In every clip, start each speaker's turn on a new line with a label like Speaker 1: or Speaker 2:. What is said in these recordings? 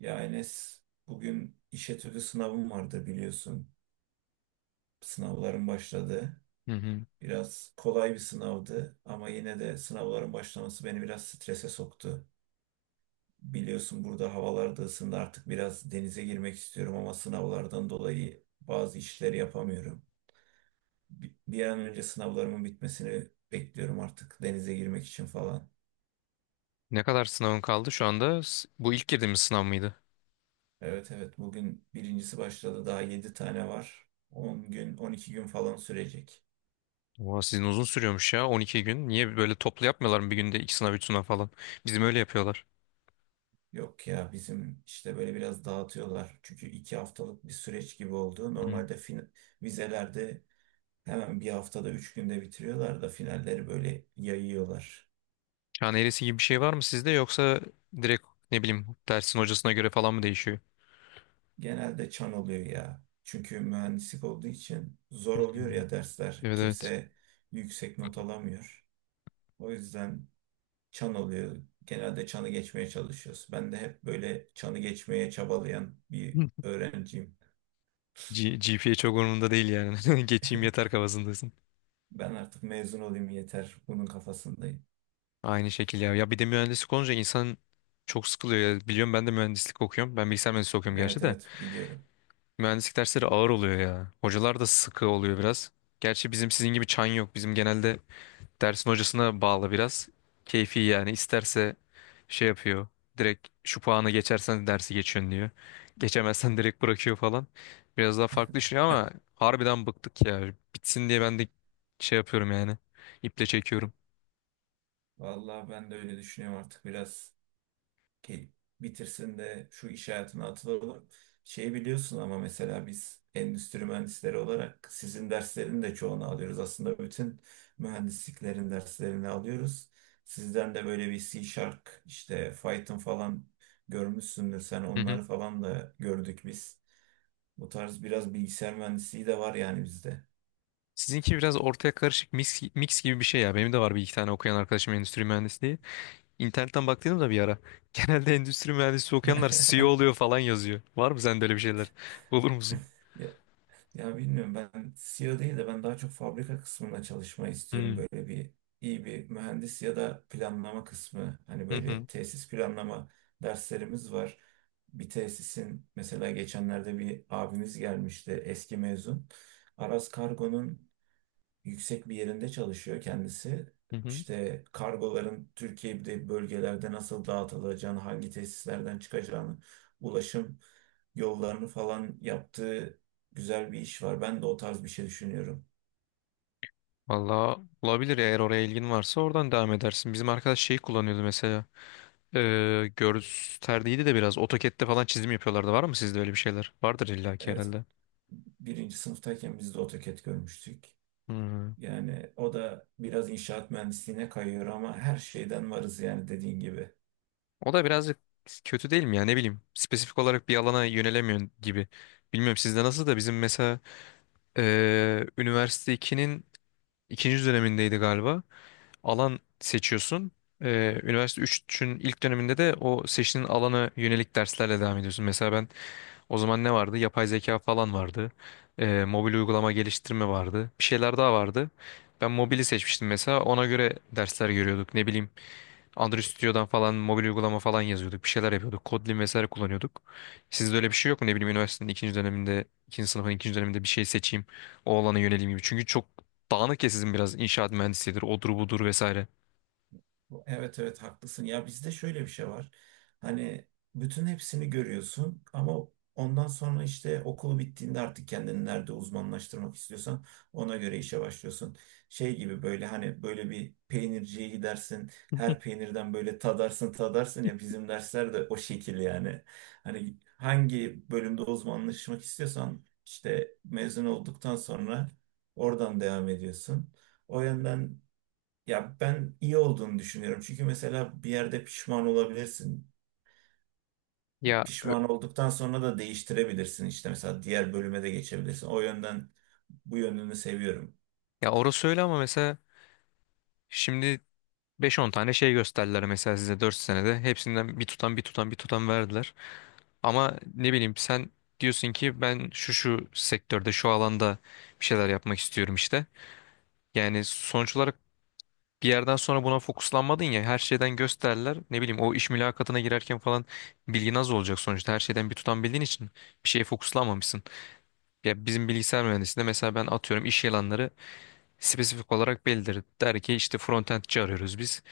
Speaker 1: Ya Enes, bugün iş etüdü sınavım vardı biliyorsun. Sınavların başladı.
Speaker 2: Hı hı.
Speaker 1: Biraz kolay bir sınavdı ama yine de sınavların başlaması beni biraz strese soktu. Biliyorsun burada havalar da ısındı artık biraz denize girmek istiyorum ama sınavlardan dolayı bazı işleri yapamıyorum. Bir an önce sınavlarımın bitmesini bekliyorum artık denize girmek için falan.
Speaker 2: Ne kadar sınavın kaldı şu anda? Bu ilk girdiğimiz sınav mıydı?
Speaker 1: Evet evet, bugün birincisi başladı, daha 7 tane var. 10 gün 12 gün falan sürecek.
Speaker 2: Oha sizin uzun sürüyormuş ya 12 gün. Niye böyle toplu yapmıyorlar mı bir günde iki sınav üç sınav falan? Bizim öyle yapıyorlar.
Speaker 1: Yok ya, bizim işte böyle biraz dağıtıyorlar. Çünkü 2 haftalık bir süreç gibi oldu.
Speaker 2: Hı.
Speaker 1: Normalde vizelerde hemen bir haftada 3 günde bitiriyorlar da finalleri böyle yayıyorlar.
Speaker 2: Yani eresi gibi bir şey var mı sizde yoksa direkt ne bileyim dersin hocasına göre falan mı değişiyor?
Speaker 1: Genelde çan oluyor ya. Çünkü mühendislik olduğu için zor
Speaker 2: Hı.
Speaker 1: oluyor ya dersler.
Speaker 2: Evet evet.
Speaker 1: Kimse yüksek not alamıyor. O yüzden çan oluyor. Genelde çanı geçmeye çalışıyoruz. Ben de hep böyle çanı geçmeye çabalayan bir
Speaker 2: Hı.
Speaker 1: öğrenciyim.
Speaker 2: GPA çok umurumda değil yani. Geçeyim yeter kafasındasın.
Speaker 1: Ben artık mezun olayım yeter. Bunun kafasındayım.
Speaker 2: Aynı şekil ya. Ya bir de mühendislik olunca insan çok sıkılıyor ya. Biliyorum ben de mühendislik okuyorum. Ben bilgisayar mühendisliği okuyorum gerçi
Speaker 1: Evet
Speaker 2: de.
Speaker 1: evet, biliyorum.
Speaker 2: Mühendislik dersleri ağır oluyor ya. Hocalar da sıkı oluyor biraz. Gerçi bizim sizin gibi çan yok. Bizim genelde dersin hocasına bağlı biraz. Keyfi yani isterse şey yapıyor. Direkt şu puanı geçersen dersi geçiyorsun diyor. Geçemezsen direkt bırakıyor falan. Biraz daha farklı düşünüyor ama harbiden bıktık ya. Bitsin diye ben de şey yapıyorum yani. İple çekiyorum.
Speaker 1: Vallahi ben de öyle düşünüyorum artık biraz ke- bitirsin de şu iş hayatına atılalım. Şeyi biliyorsun ama mesela biz endüstri mühendisleri olarak sizin derslerin de çoğunu alıyoruz. Aslında bütün mühendisliklerin derslerini alıyoruz. Sizden de böyle bir C Sharp işte Python falan görmüşsündür, sen
Speaker 2: Hı hı.
Speaker 1: onları falan da gördük biz. Bu tarz biraz bilgisayar mühendisliği de var yani bizde.
Speaker 2: Sizinki biraz ortaya karışık mix gibi bir şey ya. Benim de var bir iki tane okuyan arkadaşım endüstri mühendisliği. İnternetten baktıydım da bir ara. Genelde endüstri mühendisi okuyanlar CEO oluyor falan yazıyor. Var mı sende öyle bir şeyler? Olur musun?
Speaker 1: Ya bilmiyorum, ben CEO değil de ben daha çok fabrika kısmında çalışmayı istiyorum.
Speaker 2: Hmm.
Speaker 1: Böyle bir iyi bir mühendis ya da planlama kısmı. Hani
Speaker 2: Hı
Speaker 1: böyle
Speaker 2: hı.
Speaker 1: tesis planlama derslerimiz var. Bir tesisin mesela, geçenlerde bir abimiz gelmişti, eski mezun. Aras Kargo'nun yüksek bir yerinde çalışıyor kendisi.
Speaker 2: Hı hı.
Speaker 1: İşte kargoların Türkiye'de bölgelerde nasıl dağıtılacağını, hangi tesislerden çıkacağını, ulaşım yollarını falan yaptığı güzel bir iş var. Ben de o tarz bir şey düşünüyorum.
Speaker 2: Valla olabilir eğer oraya ilgin varsa oradan devam edersin. Bizim arkadaş şeyi kullanıyordu mesela. Gösterdiydi de biraz. AutoCAD'de falan çizim yapıyorlardı. Var mı sizde öyle bir şeyler? Vardır illaki
Speaker 1: Evet,
Speaker 2: herhalde.
Speaker 1: birinci sınıftayken biz de AutoCAD görmüştük.
Speaker 2: Hmm.
Speaker 1: Yani o da biraz inşaat mühendisliğine kayıyor ama her şeyden varız yani, dediğin gibi.
Speaker 2: O da birazcık kötü değil mi ya ne bileyim. Spesifik olarak bir alana yönelemiyorsun gibi. Bilmiyorum sizde nasıl da bizim mesela üniversite 2'nin ikinci dönemindeydi galiba. Alan seçiyorsun. Üniversite 3'ün ilk döneminde de o seçtiğin alana yönelik derslerle devam ediyorsun. Mesela ben o zaman ne vardı? Yapay zeka falan vardı. Mobil uygulama geliştirme vardı. Bir şeyler daha vardı. Ben mobili seçmiştim mesela. Ona göre dersler görüyorduk. Ne bileyim Android Studio'dan falan mobil uygulama falan yazıyorduk. Bir şeyler yapıyorduk. Kotlin vesaire kullanıyorduk. Sizde öyle bir şey yok mu? Ne bileyim üniversitenin ikinci döneminde, ikinci sınıfın ikinci döneminde bir şey seçeyim. O alana yöneleyim gibi. Çünkü çok dağınık ya sizin biraz inşaat mühendisidir, odur budur vesaire.
Speaker 1: Evet evet, haklısın. Ya bizde şöyle bir şey var. Hani bütün hepsini görüyorsun ama ondan sonra işte okul bittiğinde artık kendini nerede uzmanlaştırmak istiyorsan ona göre işe başlıyorsun. Şey gibi, böyle hani böyle bir peynirciye gidersin. Her peynirden böyle tadarsın tadarsın ya, bizim dersler de o şekil yani. Hani hangi bölümde uzmanlaşmak istiyorsan, işte mezun olduktan sonra oradan devam ediyorsun. O yönden ya, ben iyi olduğunu düşünüyorum. Çünkü mesela bir yerde pişman olabilirsin.
Speaker 2: Ya
Speaker 1: Pişman olduktan sonra da değiştirebilirsin. İşte mesela diğer bölüme de geçebilirsin. O yönden bu yönünü seviyorum.
Speaker 2: ya orası öyle ama mesela şimdi beş on tane şey gösterdiler mesela size 4 senede. Hepsinden bir tutam bir tutam bir tutam verdiler. Ama ne bileyim sen diyorsun ki ben şu şu sektörde şu alanda bir şeyler yapmak istiyorum işte. Yani sonuç olarak bir yerden sonra buna fokuslanmadın ya her şeyden gösterdiler. Ne bileyim o iş mülakatına girerken falan bilgin az olacak sonuçta. Her şeyden bir tutam bildiğin için bir şeye fokuslanmamışsın. Ya bizim bilgisayar mühendisliğinde mesela ben atıyorum iş ilanları spesifik olarak belirtir. Der ki işte frontendçi arıyoruz biz.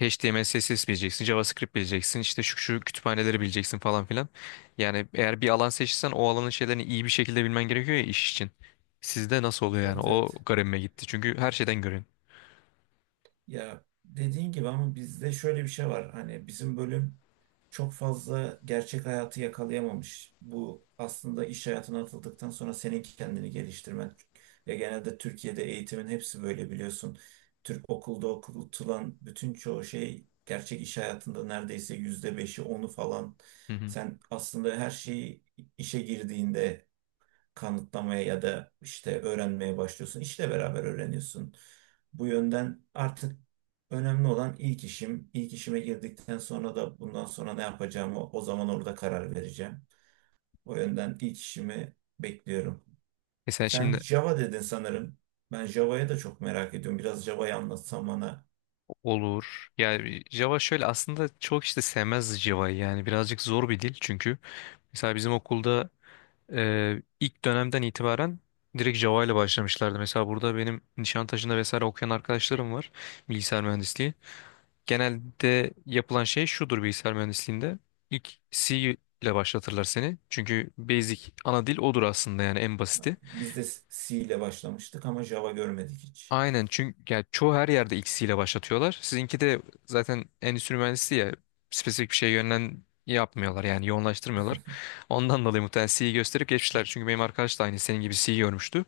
Speaker 2: HTML, CSS bileceksin, JavaScript bileceksin, işte şu şu kütüphaneleri bileceksin falan filan. Yani eğer bir alan seçsen o alanın şeylerini iyi bir şekilde bilmen gerekiyor ya iş için. Sizde nasıl oluyor yani?
Speaker 1: Evet
Speaker 2: O
Speaker 1: evet.
Speaker 2: garibime gitti. Çünkü her şeyden görün.
Speaker 1: Ya dediğin gibi ama bizde şöyle bir şey var. Hani bizim bölüm çok fazla gerçek hayatı yakalayamamış. Bu aslında iş hayatına atıldıktan sonra senin kendini geliştirmen. Ve genelde Türkiye'de eğitimin hepsi böyle, biliyorsun. Türk okulda okutulan bütün çoğu şey gerçek iş hayatında neredeyse %5'i onu falan.
Speaker 2: Hı hı.
Speaker 1: Sen aslında her şeyi işe girdiğinde kanıtlamaya ya da işte öğrenmeye başlıyorsun. İşle beraber öğreniyorsun. Bu yönden artık önemli olan ilk işim. İlk işime girdikten sonra da bundan sonra ne yapacağımı o zaman orada karar vereceğim. O yönden ilk işimi bekliyorum.
Speaker 2: E sen
Speaker 1: Sen
Speaker 2: şimdi
Speaker 1: Java dedin sanırım. Ben Java'ya da çok merak ediyorum. Biraz Java'yı anlatsan bana.
Speaker 2: olur. Yani Java şöyle aslında çok işte sevmez Java'yı yani birazcık zor bir dil çünkü. Mesela bizim okulda ilk dönemden itibaren direkt Java ile başlamışlardı. Mesela burada benim Nişantaşı'nda vesaire okuyan arkadaşlarım var bilgisayar mühendisliği. Genelde yapılan şey şudur bilgisayar mühendisliğinde. İlk C ile başlatırlar seni. Çünkü basic ana dil odur aslında yani en basiti.
Speaker 1: Biz de C ile başlamıştık ama Java görmedik hiç.
Speaker 2: Aynen çünkü yani çoğu her yerde X ile başlatıyorlar. Sizinki de zaten endüstri mühendisliği ya spesifik bir şeye yönlen yapmıyorlar yani yoğunlaştırmıyorlar. Ondan dolayı muhtemelen C'yi gösterip geçmişler. Çünkü benim arkadaş da aynı senin gibi C'yi görmüştü.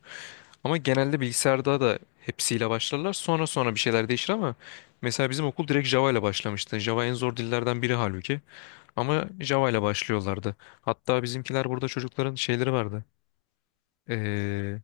Speaker 2: Ama genelde bilgisayarda da hepsiyle başlarlar. Sonra bir şeyler değişir ama mesela bizim okul direkt Java ile başlamıştı. Java en zor dillerden biri halbuki. Ama Java ile başlıyorlardı. Hatta bizimkiler burada çocukların şeyleri vardı. Ee,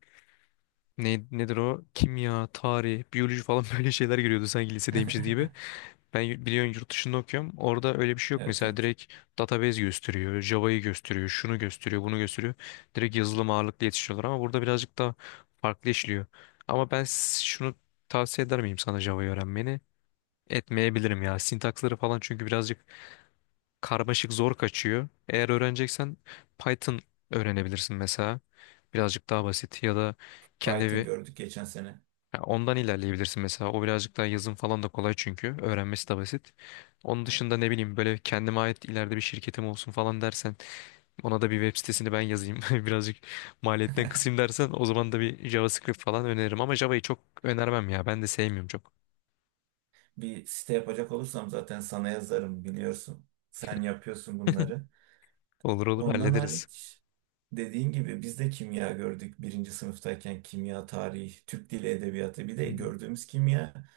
Speaker 2: nedir o? Kimya, tarih, biyoloji falan böyle şeyler giriyordu sanki lisedeymişiz gibi. Biliyorsun yurt dışında okuyorum. Orada öyle bir şey yok.
Speaker 1: Evet
Speaker 2: Mesela
Speaker 1: evet.
Speaker 2: direkt database gösteriyor, Java'yı gösteriyor, şunu gösteriyor, bunu gösteriyor. Direkt yazılım ağırlıklı yetişiyorlar ama burada birazcık daha farklı işliyor. Şunu tavsiye eder miyim sana Java'yı öğrenmeni? Etmeyebilirim ya. Sintaksları falan çünkü birazcık karmaşık zor kaçıyor. Eğer öğreneceksen Python öğrenebilirsin mesela. Birazcık daha basit ya da kendi
Speaker 1: Python gördük geçen sene.
Speaker 2: ya ondan ilerleyebilirsin mesela. O birazcık daha yazım falan da kolay çünkü. Öğrenmesi de basit. Onun dışında ne bileyim böyle kendime ait ileride bir şirketim olsun falan dersen ona da bir web sitesini ben yazayım. Birazcık maliyetten kısayım dersen o zaman da bir JavaScript falan öneririm. Ama Java'yı çok önermem ya. Ben de sevmiyorum çok.
Speaker 1: Bir site yapacak olursam zaten sana yazarım, biliyorsun. Sen yapıyorsun bunları.
Speaker 2: Olur olur
Speaker 1: Ondan
Speaker 2: hallederiz.
Speaker 1: hariç, dediğin gibi biz de kimya gördük birinci sınıftayken. Kimya, tarih, Türk dili edebiyatı, bir de
Speaker 2: Hı hı.
Speaker 1: gördüğümüz kimya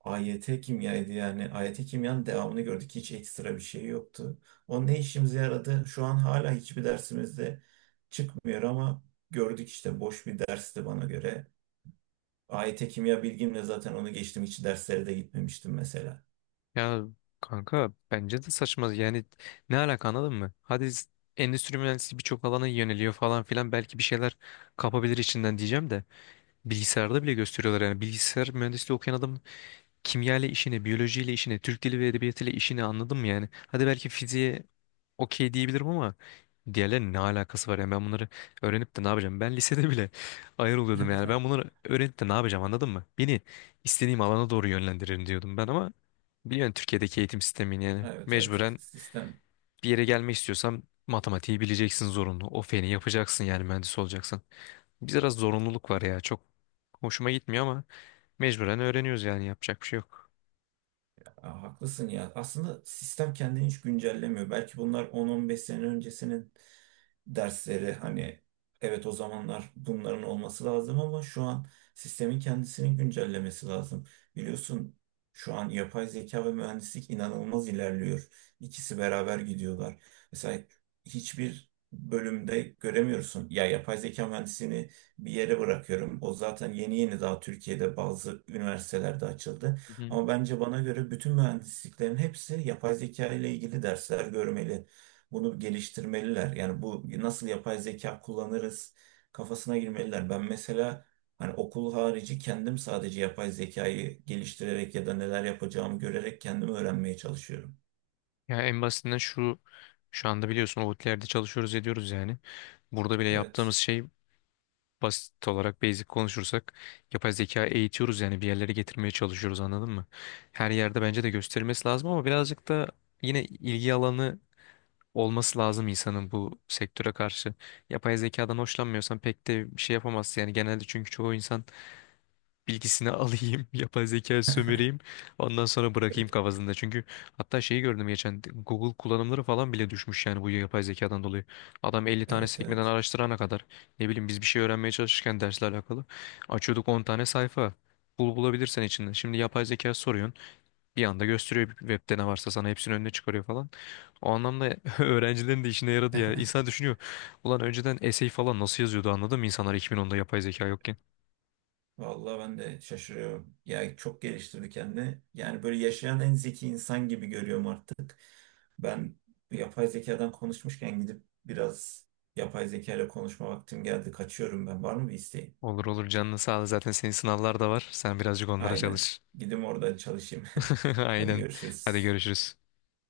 Speaker 1: AYT kimyaydı yani. AYT kimyanın devamını gördük. Hiç ekstra bir şey yoktu. O ne işimize yaradı? Şu an hala hiçbir dersimizde çıkmıyor ama gördük işte, boş bir dersti bana göre. AYT kimya bilgimle zaten onu geçtim. Hiç derslere de gitmemiştim mesela.
Speaker 2: Ya kanka bence de saçma. Yani ne alaka anladın mı? Endüstri mühendisliği birçok alana yöneliyor falan filan. Belki bir şeyler kapabilir içinden diyeceğim de. Bilgisayarda bile gösteriyorlar yani. Bilgisayar mühendisliği okuyan adam kimya ile işini, biyoloji ile işini, Türk dili ve edebiyatı ile işini anladım yani. Hadi belki fiziğe okey diyebilirim ama diğerlerinin ne alakası var yani ben bunları öğrenip de ne yapacağım? Ben lisede bile ayar oluyordum yani. Ben bunları öğrenip de ne yapacağım anladın mı? Beni istediğim alana doğru yönlendirin diyordum ben ama biliyorsun Türkiye'deki eğitim sistemini yani
Speaker 1: Evet evet,
Speaker 2: mecburen
Speaker 1: sistem.
Speaker 2: bir yere gelmek istiyorsam matematiği bileceksin zorunlu. O feni yapacaksın yani mühendis olacaksın. Biraz zorunluluk var ya çok hoşuma gitmiyor ama mecburen öğreniyoruz yani yapacak bir şey yok.
Speaker 1: Ya, haklısın ya. Aslında sistem kendini hiç güncellemiyor. Belki bunlar 10-15 sene öncesinin dersleri. Hani evet, o zamanlar bunların olması lazım ama şu an sistemin kendisinin güncellemesi lazım. Biliyorsun şu an yapay zeka ve mühendislik inanılmaz ilerliyor. İkisi beraber gidiyorlar. Mesela hiçbir bölümde göremiyorsun. Ya yapay zeka mühendisliğini bir yere bırakıyorum. O zaten yeni yeni, daha Türkiye'de bazı üniversitelerde açıldı.
Speaker 2: Hı.
Speaker 1: Ama bence, bana göre bütün mühendisliklerin hepsi yapay zeka ile ilgili dersler görmeli. Bunu geliştirmeliler. Yani bu nasıl yapay zeka kullanırız kafasına girmeliler. Ben mesela hani okul harici kendim sadece yapay zekayı geliştirerek ya da neler yapacağımı görerek kendim öğrenmeye çalışıyorum.
Speaker 2: Ya en basitinden şu anda biliyorsun Outlier'de çalışıyoruz ediyoruz yani. Burada bile
Speaker 1: Evet,
Speaker 2: yaptığımız şey basit olarak basic konuşursak yapay zeka eğitiyoruz yani bir yerlere getirmeye çalışıyoruz anladın mı? Her yerde bence de gösterilmesi lazım ama birazcık da yine ilgi alanı olması lazım insanın bu sektöre karşı. Yapay zekadan hoşlanmıyorsan pek de bir şey yapamazsın yani genelde çünkü çoğu insan bilgisini alayım, yapay zeka sömüreyim, ondan sonra bırakayım kafasında. Çünkü hatta şeyi gördüm geçen Google kullanımları falan bile düşmüş yani bu yapay zekadan dolayı. Adam 50 tane
Speaker 1: evet,
Speaker 2: sekmeden
Speaker 1: evet.
Speaker 2: araştırana kadar ne bileyim biz bir şey öğrenmeye çalışırken dersle alakalı açıyorduk 10 tane sayfa. Bul bulabilirsen içinden. Şimdi yapay zeka soruyorsun. Bir anda gösteriyor webde ne varsa sana hepsinin önüne çıkarıyor falan. O anlamda öğrencilerin de işine yaradı ya. İnsan düşünüyor. Ulan önceden essay falan nasıl yazıyordu anladın mı insanlar 2010'da yapay zeka yokken?
Speaker 1: Vallahi ben de şaşırıyorum. Yani çok geliştirdi kendini. Yani böyle yaşayan en zeki insan gibi görüyorum artık. Ben bu yapay zekadan konuşmuşken gidip biraz yapay zeka ile konuşma vaktim geldi. Kaçıyorum ben. Var mı bir isteğin?
Speaker 2: Olur olur canını sağ ol. Zaten senin sınavlar da var. Sen birazcık onlara
Speaker 1: Aynen.
Speaker 2: çalış.
Speaker 1: Gidim orada çalışayım. Hadi
Speaker 2: Aynen. Hadi
Speaker 1: görüşürüz.
Speaker 2: görüşürüz.